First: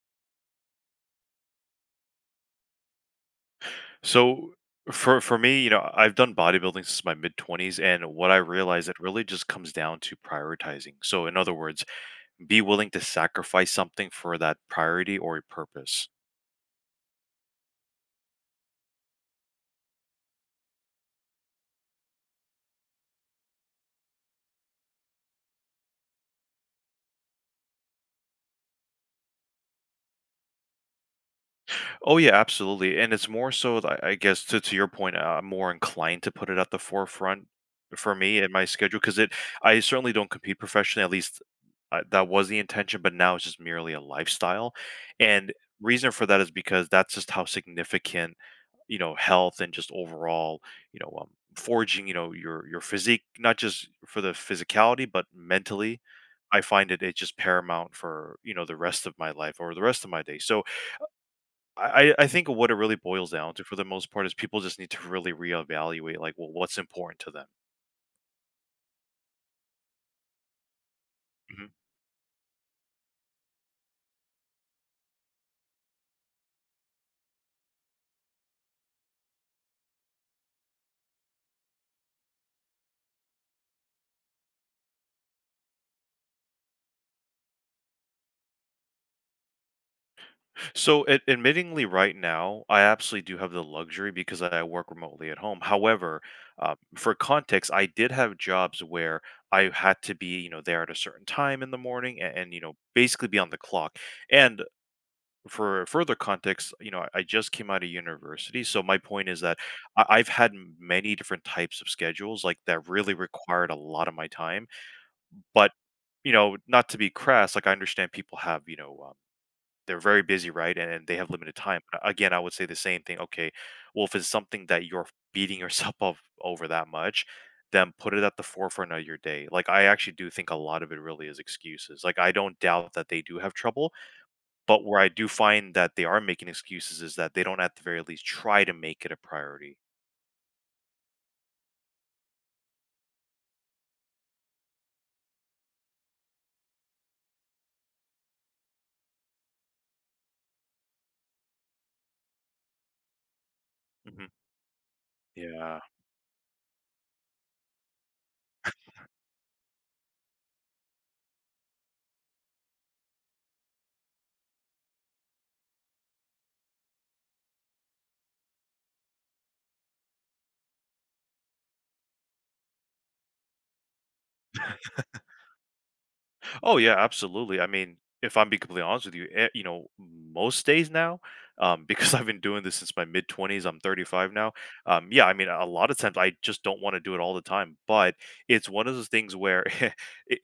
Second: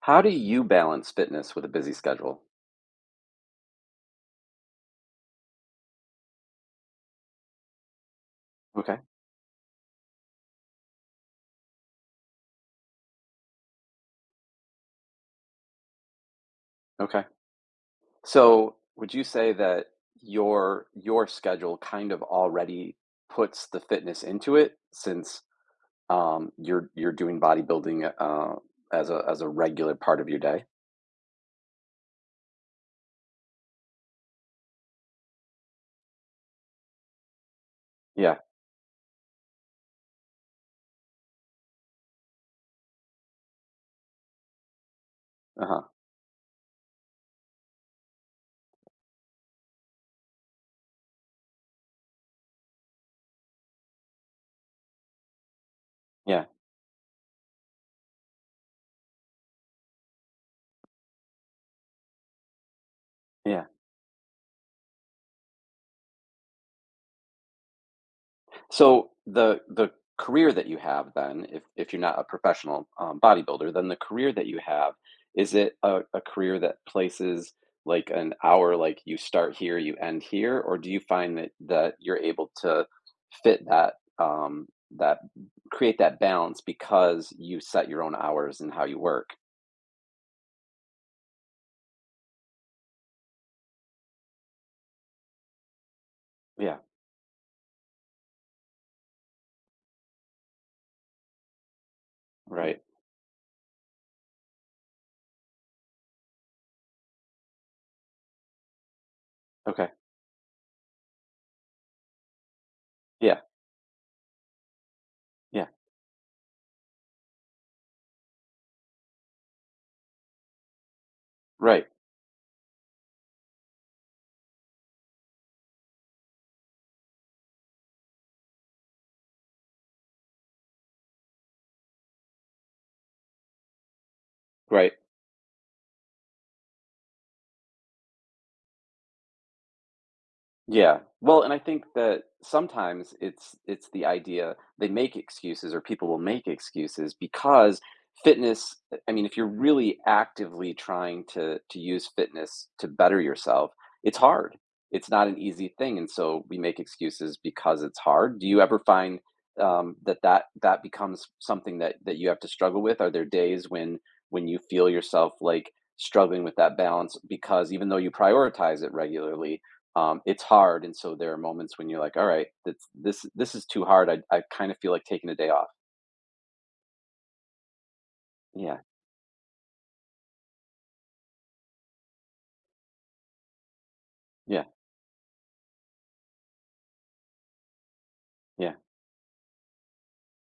How do you balance fitness with a busy schedule? So for me, you know, I've done bodybuilding since my mid 20s, and what I realized, it Okay. really just comes down to prioritizing. So in other words, be willing to sacrifice something for that priority or a purpose. Okay. So, would you say that your schedule kind of already puts the fitness into it since you're doing bodybuilding as a regular part of your day? Oh yeah, absolutely. And it's more so I guess, to your point, I'm more inclined to put it at the forefront for me Yeah. in my schedule because it I certainly don't compete professionally. At least I, that was the intention, but now it's just merely a lifestyle. And Uh huh. reason for that is because that's just how significant, you know, health and just overall, you know, forging, you know, your physique, not just for the physicality but mentally, Yeah. I find it, it's just paramount for, you know, the rest of my life or the rest of my day. So I think what it really boils down to, Yeah. for the most part, is people just need to really reevaluate, like, well, what's important to them. So the career that you have then, if Mm-hmm. You're not a professional, bodybuilder, then the career that you have, is it a career that places, like, an hour, like, you start here, you end here, or do you find that you're able to fit that, that create that balance because you set your own hours and how you work? So, admittingly, right now, I absolutely do have the luxury because I work remotely at home. However, Yeah, for context, I did have jobs where I had to be, you know, there at a certain time in the morning, and you know, right. basically be on the clock. And for further context, you know, I just came out of university, so my point is that Okay. I've had many different types of schedules like that really Yeah, required a lot of my time, yeah. but. You know, not to be crass, like, I understand people have, you know, they're very busy, right? And they have limited time. Right, Again, I would say the same thing. Okay, well, if it's something that you're beating yourself up over that much, then put it at the forefront of your day. Like, I actually do think a lot of it really is excuses. Like, I don't doubt that they do have trouble, but right. where I do find that they are making excuses is that they don't at the very least try to make it a priority. Yeah. Well, and I think that sometimes it's the idea they make excuses or people will make excuses because fitness I mean, if you're really actively trying to use fitness to better yourself, it's Hmm. hard. It's not an easy Yeah. thing, and so we make excuses because it's hard. Do you ever find that that becomes something that you have to struggle with? Are there days when you feel yourself like struggling with that balance because even though you prioritize it regularly, it's hard, and so there are moments when you're like, "All right, that's this this is too hard. I kind of feel like taking a day off." Oh yeah, absolutely. I mean, if I'm being Yeah, completely honest with you, eh, you know, most days now, because I've been doing this since my mid twenties, I'm 35 now. yeah, Yeah, I mean, a lot of times I just don't want to do it all the time, but it's yeah. one of those things where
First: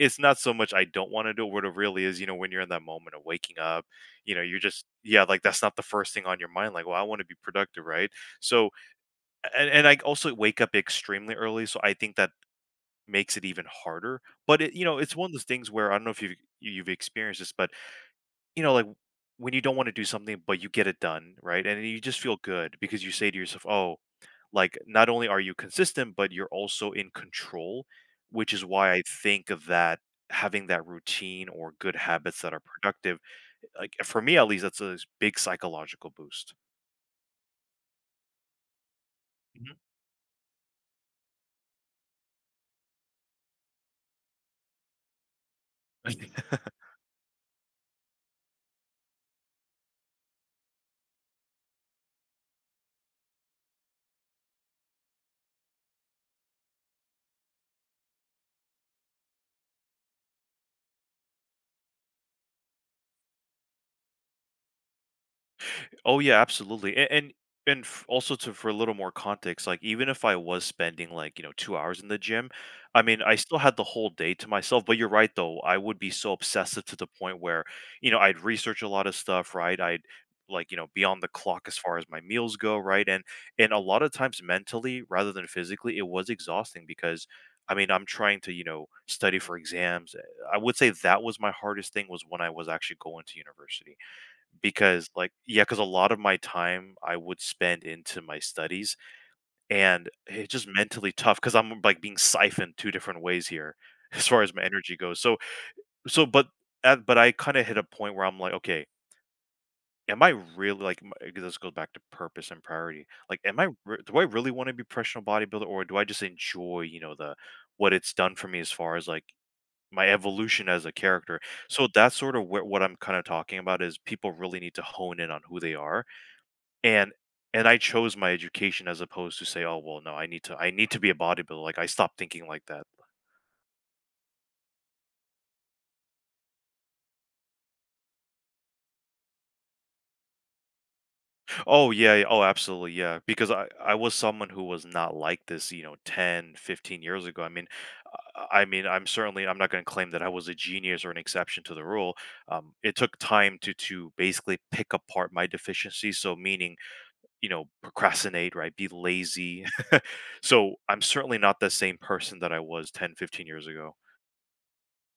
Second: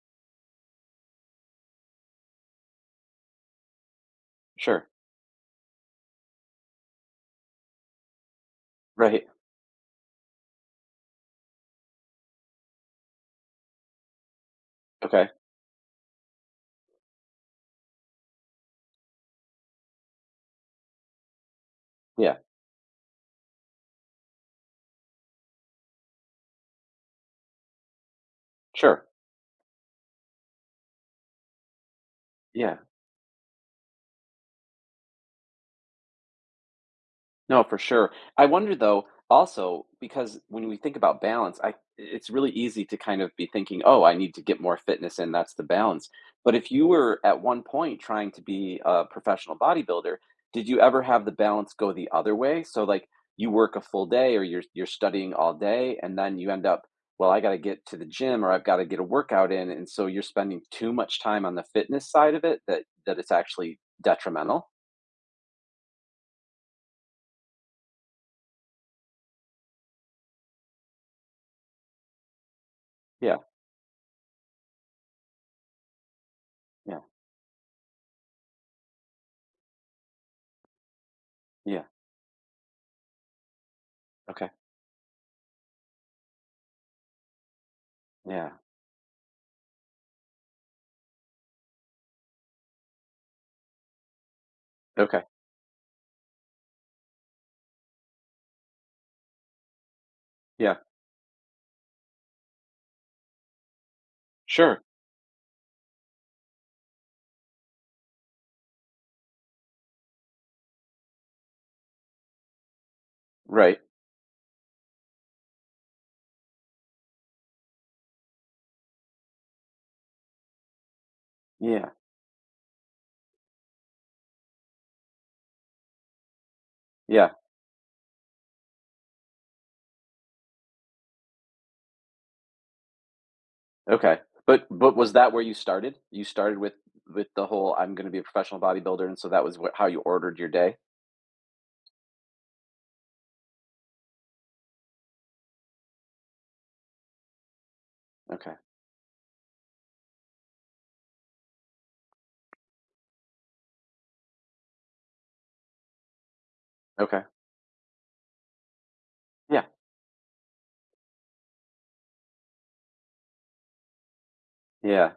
it's not so much I don't want to do it. What it really is, you know, when you're in that moment of waking up, you know, you're just, Sure. yeah, like, that's not the first thing on your mind. Like, well, I want to be productive, right? So, Right. and I also wake up extremely early, so I think that makes it even harder, but, it, you know, it's one Okay. of those things where I don't know if you've experienced this, but, you know, like, when you don't wanna do something, but you get it done, right? And you just feel Yeah. good because you say to yourself, "Oh, like, not only are you consistent, but you're also in control," which is why I Sure. think that having that routine or good habits that are Yeah. productive, like, for me at least, that's a big psychological boost. No, for sure. I wonder though, Mhm. also, because when we think about balance, I it's really easy to kind of be thinking, "Oh, I need to get more fitness in, that's the balance." But if you were at one point trying to be a professional bodybuilder, did you ever have the balance go the other way? So like you work a full day or you're studying all day and then you end up, "Well, I gotta get to the gym or I've gotta get a workout in." And so you're spending too much time on the fitness side of it that it's actually detrimental? Oh yeah, absolutely. And also, to for a little more context, like, even if I was spending, like, you know, 2 hours in the gym, I mean, I Yeah, still had the whole day to myself, but you're right though. I would be so obsessive to yeah, the point where, you know, I'd research a lot of stuff, right? I'd, like, you know, be on the clock as yeah. far as my meals go, right? And a lot of times Okay. mentally rather than physically, it was exhausting because, I mean, I'm trying Yeah. to, you know, study for exams. Eh, I would say that was my hardest thing, was when I was actually going to university. Because, Okay. like, yeah, because a lot of my time I would spend into my studies, and it's just Yeah. mentally tough because 'cause I'm, like, being siphoned 2 different ways here as far as my Sure. energy goes. So but at but I kinda hit a point where I'm like, "Okay, am I really," like, m 'cause this goes back to purpose and priority. Like, am I Right. re do I really wanna be a professional bodybuilder, or do I just enjoy, you know, the what it's done for me as far as, like, my evolution as a character? So Yeah. that's sort of where what I'm kinda talking about is people really need to hone in on who they are, and Yeah. and I chose my education as opposed to say, "Oh, well, no, I need to be a bodybuilder." Like, I stopped thinking like that. Okay. But was that where you started? You started with the whole "I'm gonna be a professional bodybuilder," and so that was what how you ordered your day? Oh, yeah, yeah, oh, absolutely, yeah, because I was someone who was not like this, you know, 10, 15 years ago. I mean, Okay. I mean, I'm certainly, I'm not gonna claim that I was a genius or an exception to the rule. It took time to basically pick apart my deficiencies, so meaning, Okay. you know, procrastinate, right? Be lazy. Yeah. So, I'm certainly not the same person that I was 10, 15 years ago. Yeah.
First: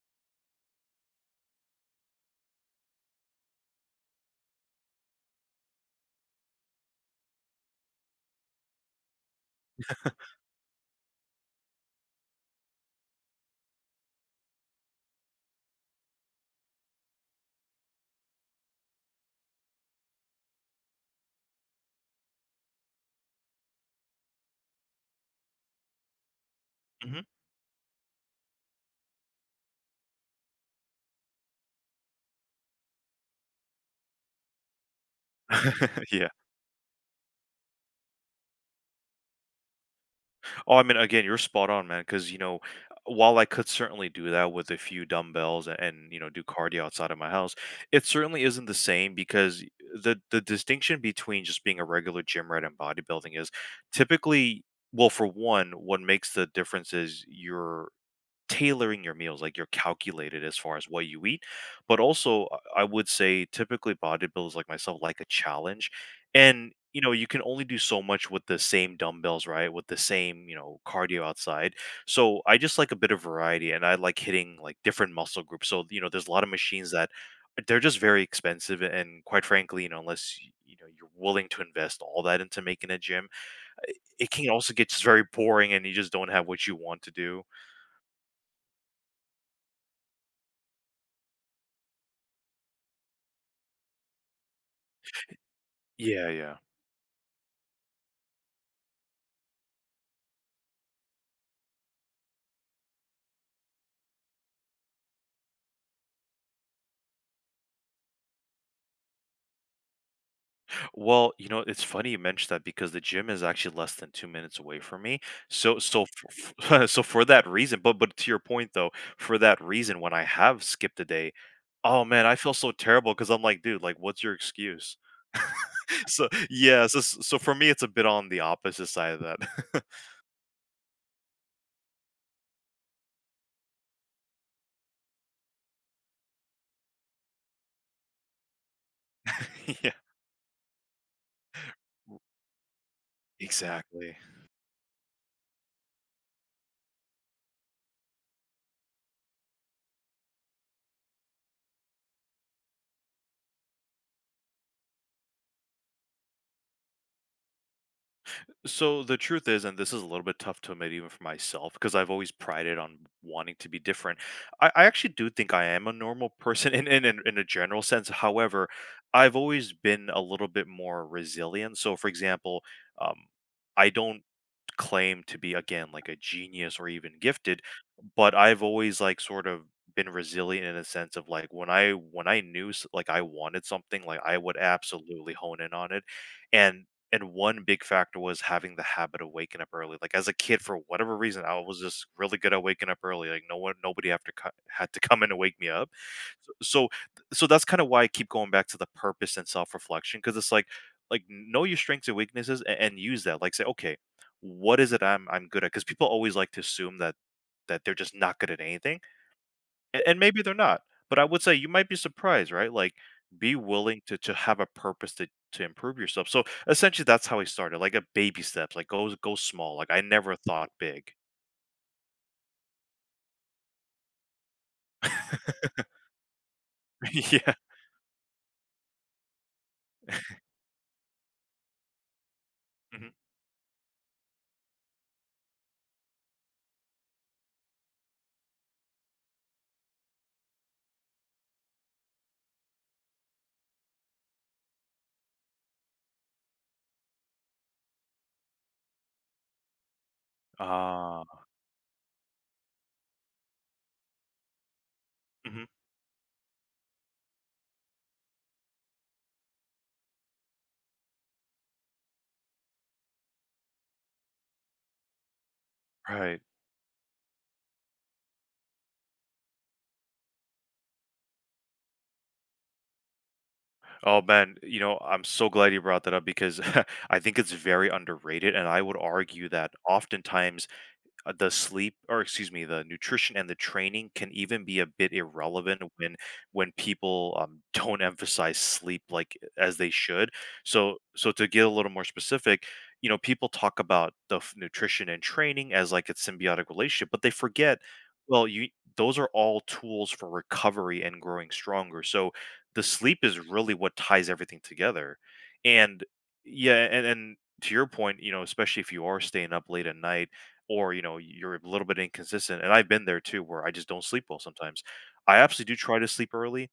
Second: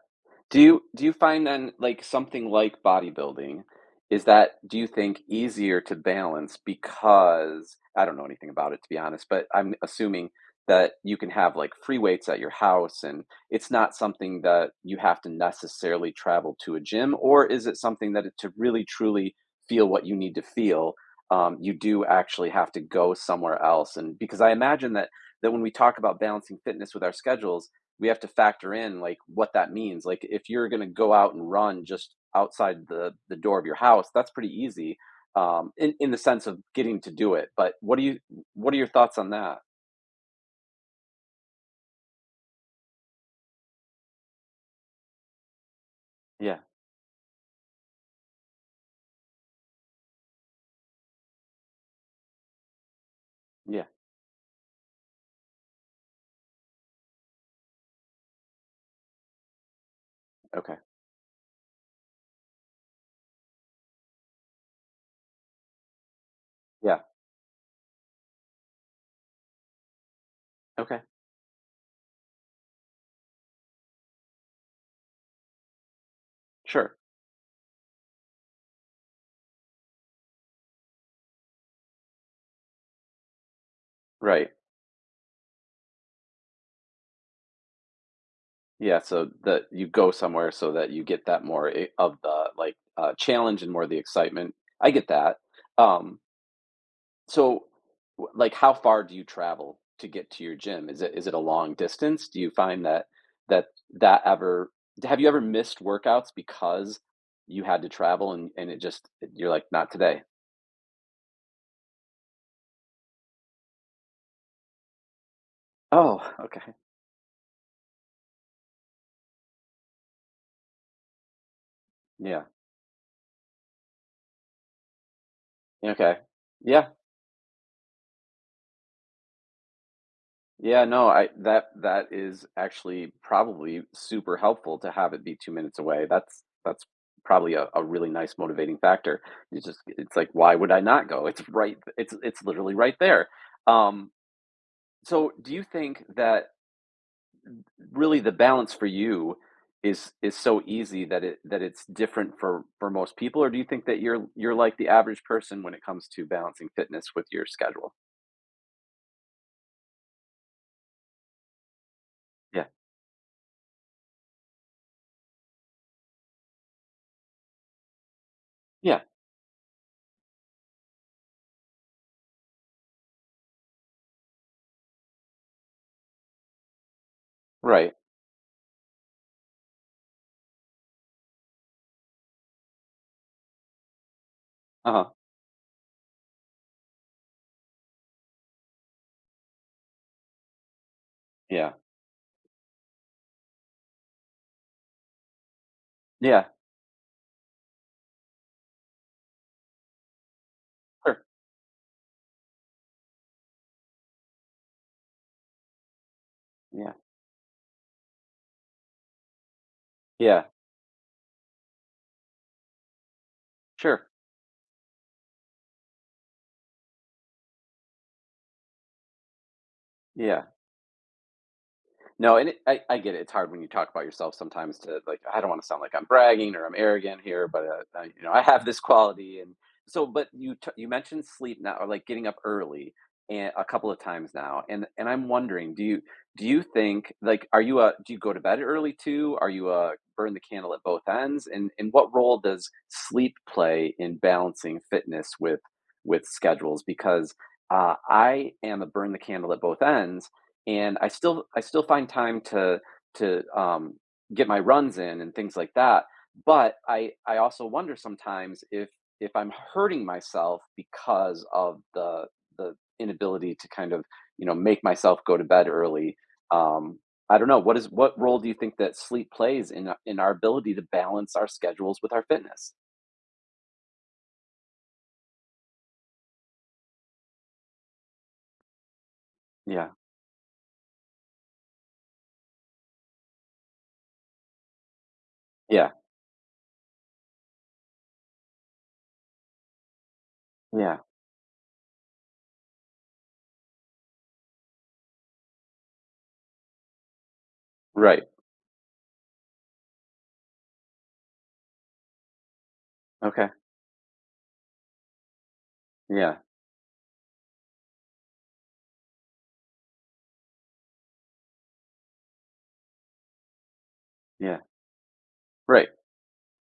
Do you find then, like, something like bodybuilding, is that do you think easier to balance because I don't know anything about it, to be honest, but I'm assuming that you can have, like, free weights at your house, and it's not something that you have to necessarily travel to a gym, or is it something that it to really truly feel what you need to feel, you do actually have to go somewhere else? And because I imagine that when we talk about balancing fitness with our Mhm. schedules, we have to factor in like what that means. Like if you're going to go out and run just outside the door of your house, that's pretty easy in the Yeah. sense of getting to do it. But what do you what are your thoughts on that? Oh, I mean, again, you're spot on, man. Because, you know, while I could certainly do that with a few dumbbells and you know do Yeah, cardio outside of my house, it certainly isn't the same because the distinction between just being a regular gym rat and bodybuilding is yeah, typically, well, for one, what makes the difference is your tailoring your meals, like, you're calculated as far okay, as what you eat. But also, I would say typically bodybuilders like myself like a challenge. And, yeah, you know, you can only do so much with the same dumbbells, right? With the same, you know, okay, cardio outside. So I just like a bit of variety, and I like hitting, like, different muscle groups. So, you know, there's a lot of machines sure, that they're just very expensive, and quite frankly, you know, unless you know, you're willing to invest all that into making a gym, it can right, also get just very boring and you just don't have what you want to do. yeah. So that you go somewhere so that you get that more of the like challenge and more of the excitement. I get that. Um, Yeah, yeah. So, w like, how far do you travel to get to your gym? Is it a long distance? Do you find that that that ever have you ever missed workouts because you had to travel and it just you're like, "Not today." Well, you know, it's funny you mentioned that because the gym is actually less than 2 minutes away from me. So so Oh, okay. f so for that reason, but to your point though, for that reason, when I have skipped a day, oh man, I Yeah. feel so terrible because 'cause I'm like, "Dude, like, what's your excuse?" Okay. So yeah, Yeah. so for me, it's a bit on the opposite side of that. Yeah, no, I that that is actually probably super helpful to have it be 2 minutes away. That's probably a really nice motivating factor. It's just Yeah. it's like, "Why would I not go?" It's right it's literally right there. Um Exactly. So, do you think that really the balance for you is so easy that it that it's different for most people, or do you think that you're like the average person when it comes to balancing fitness with your schedule? So the truth is, and this is a little bit tough to admit even for myself, because I've always Yeah. prided on wanting to be different. I actually do think I am a normal person in a general sense. However, Yeah. I've always been a little bit more resilient. So, for example, um, I don't claim to be, again, like a genius or even gifted, Right. but I've always, like, sort of been resilient in a sense of, like, when I knew like, I wanted something, like, I would Uh-huh. absolutely hone in on it. and and one big factor was having the habit of waking up early, like, as a kid, for whatever reason, I Yeah. was just really good at waking up early. Like, no one nobody had to come in and wake me up. Yeah. so so, so that's kind of why I keep going back to the purpose and self-reflection, because it's like Sure. like know your strengths and weaknesses, and use that, like, say, okay, what is it I'm good at? Because people always like to Yeah. assume that they're just not good at anything, and maybe Yeah. they're not, but I would say you might be surprised, right? Like, be willing Sure. To have a purpose to improve yourself. So, essentially, that's how I started, like, a baby steps, like, go small, like, I never Yeah. thought big. No, and I get it. It's hard when you talk about yourself sometimes to like I don't want to sound like I'm bragging or I'm arrogant here, Yeah. but I, you know, I have this quality and so. But you mentioned sleep now or like getting up early Mhm. and a couple of times now, and I'm wondering do you think like are you a do you go to bed early too? Are you a burn the candle at both ends? And what role does sleep play in balancing fitness with schedules? Because I am a burn the candle at both ends and Ah. I still find time to to, um, get my runs in and things Mhm. like that, but I also wonder sometimes if I'm hurting myself because of the inability to kind of, you know, make myself go to bed early. Right. Um, I don't know, what is what role do you think that sleep plays in our ability to balance our schedules with our fitness? Oh, man, you know, I'm so glad you brought that up because I think it's very underrated, and I would argue that Yeah. oftentimes the sleep, or excuse me, the nutrition and the training can even be a bit irrelevant Yeah. when when people don't emphasize sleep like as they should. so Yeah. so to get a little more specific, you know, people talk about the nutrition and training as like a symbiotic relationship, but they forget, Right. well, you, those are all tools for recovery and growing stronger, so the sleep is Okay. really what ties everything together. And Yeah. yeah, and to your point, you know, especially if you are staying up late at night, or you know, you're a little bit inconsistent, and I've been there too where I just don't sleep well Yeah. sometimes. I absolutely do Right. try to sleep early,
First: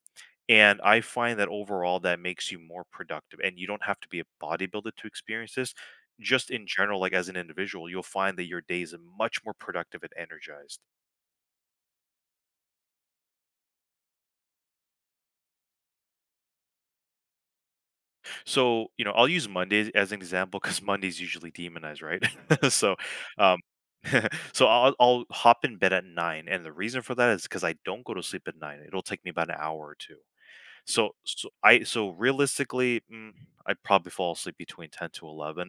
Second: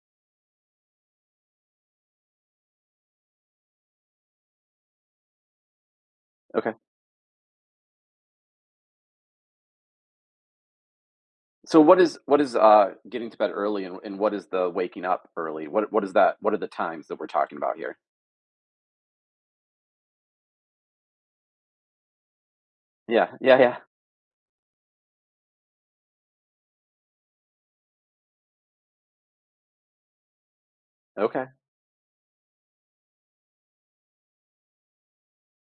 and I find that overall that makes you more productive, and you don't have to be a bodybuilder to experience this. Just in Okay. general, like as an individual, you'll find that your days are much more productive and energized. So what is getting to bed early and what is the waking up early? What is that? What are the times that we're talking about here? So you know, I'll use Mondays as an example because Mondays usually demonized, right? So Yeah, um yeah, yeah. so I'll hop in bed at nine, and the reason for that is because I don't go to sleep at nine, it'll take me about an hour or two. So Okay. so I so realistically, I'd probably fall asleep between 10 to 11,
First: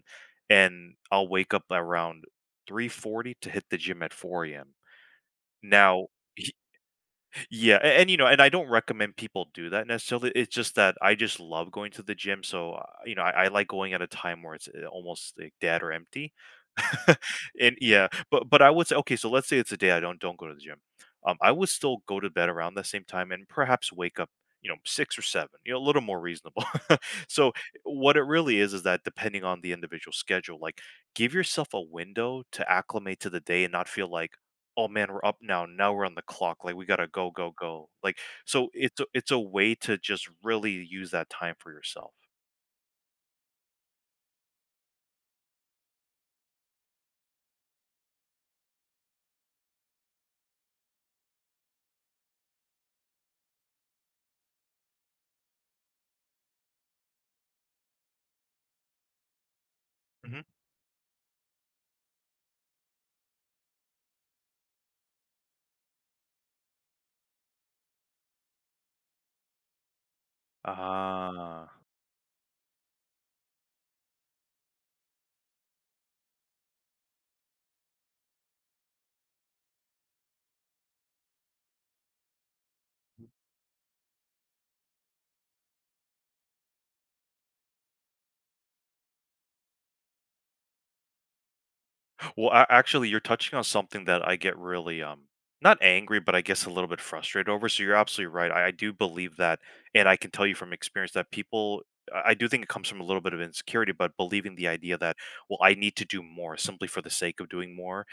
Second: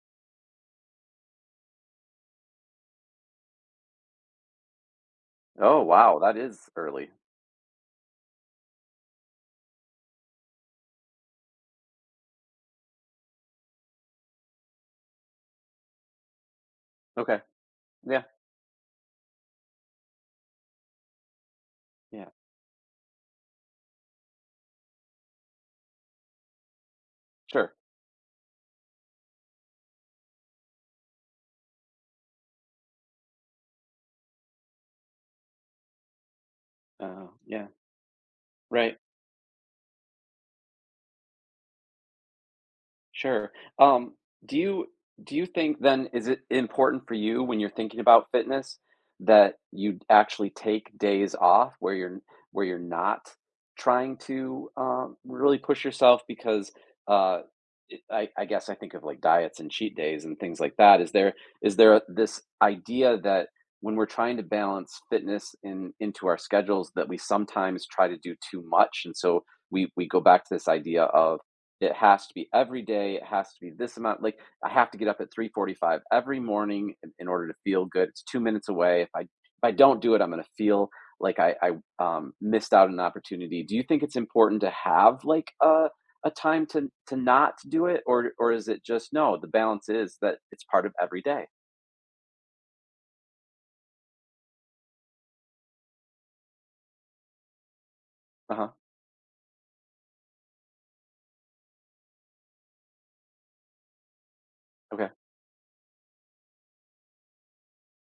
and I'll wake up around 3:40 to hit the gym at 4 AM. Oh, Now wow, that is early. yeah, you know, and I don't recommend people do that necessarily. It's just that I just love going to the gym, so you know, I like going at a time where it's almost like dead or empty. Okay. And yeah, Yeah, but I would say, okay, so let's say it's a day I don't go to the gym. I would still go to yeah, bed around the same time and perhaps wake up, you know, six or seven, you know, a little more reasonable. So sure. what it really is that, depending on the individual schedule, like, give yourself a window to acclimate to the day and not feel like, oh man, we're up now. Now we're on the clock. Like, we gotta go, Oh, go, yeah, go. Like, so right. It's a way to just really use that time for yourself. Sure. Um, do you think then is it important for you when you're thinking about fitness that you actually take days off where you're not trying to really push yourself because uh, I guess I think of like diets and cheat days and hmm things like that. Is there this idea that when we're trying to balance fitness in into our schedules that we sometimes try to do too much and so we go back to this idea of Ah, it has to be every day, it has to be this amount like, I have to get up at 3:45 every morning in order to feel good, it's 2 minutes away, if I don't do it, I'm gonna feel like I, missed out on an opportunity. Do you think it's important to have, like, a time to not do it, or is it just no, the balance is that it's part of every day? well, actually, you're touching on something that I get really not angry, but I guess a little bit frustrated over. So you're absolutely right. I, Uh-huh, I do believe that, and I can tell you from experience that people. I do think it comes from a little bit of insecurity, but believing the idea okay, that, well, I need to do more simply for the sake of doing more,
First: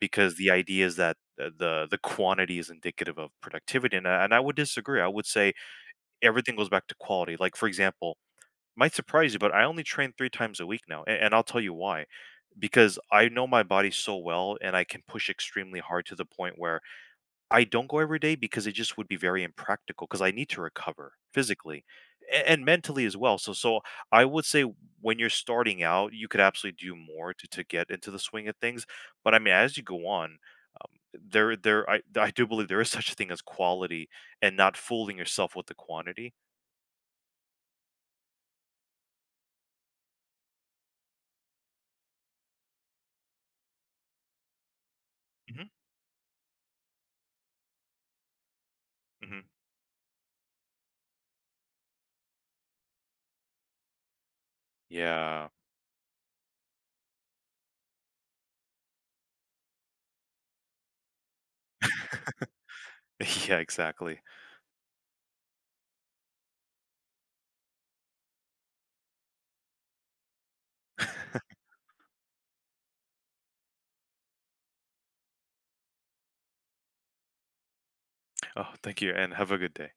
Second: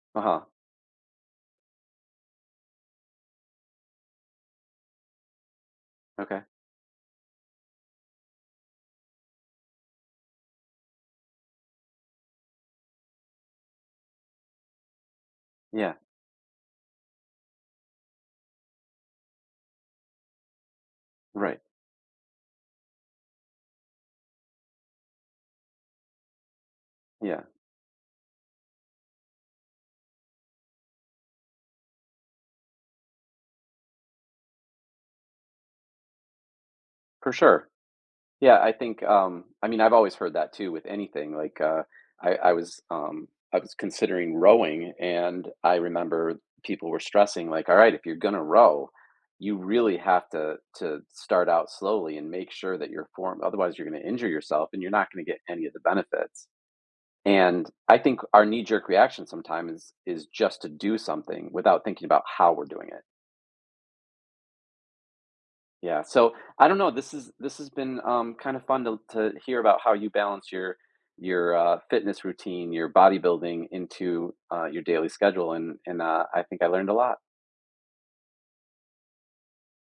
because uh-huh, the idea is that the quantity is indicative of productivity. And and I would disagree. I would say okay. everything goes back to quality. Like, for example, might surprise you, but I only train three times a week now, and I'll tell you why. Because I know my body so well, and I can push extremely Yeah, hard to the point where I don't go every day because it just would be very impractical, because I need to recover right, physically and mentally as well. So I would say, when you're starting out, you could absolutely do more yeah, to get into the swing of things. But I mean, as you go on, there I do believe there is such a thing as quality and not fooling yourself with the quantity. for sure. Yeah, I think, I mean, I've always heard that too with anything. Like, I, I was, um, I was considering rowing, and Mhm, I remember people were stressing, like, "All right, if you're gonna row, mhm. you really have to start out slowly and make sure that your form. Otherwise, you're gonna injure yourself, and you're not gonna get Yeah. any of the benefits." And I think our knee jerk reaction sometimes is just to do something without thinking about how we're doing it. Yeah, exactly. Yeah, so I don't know. This has been kind of fun to hear about how you balance your fitness routine, your bodybuilding into your daily schedule, and I think I learned a lot. Oh, thank you, and have a good day.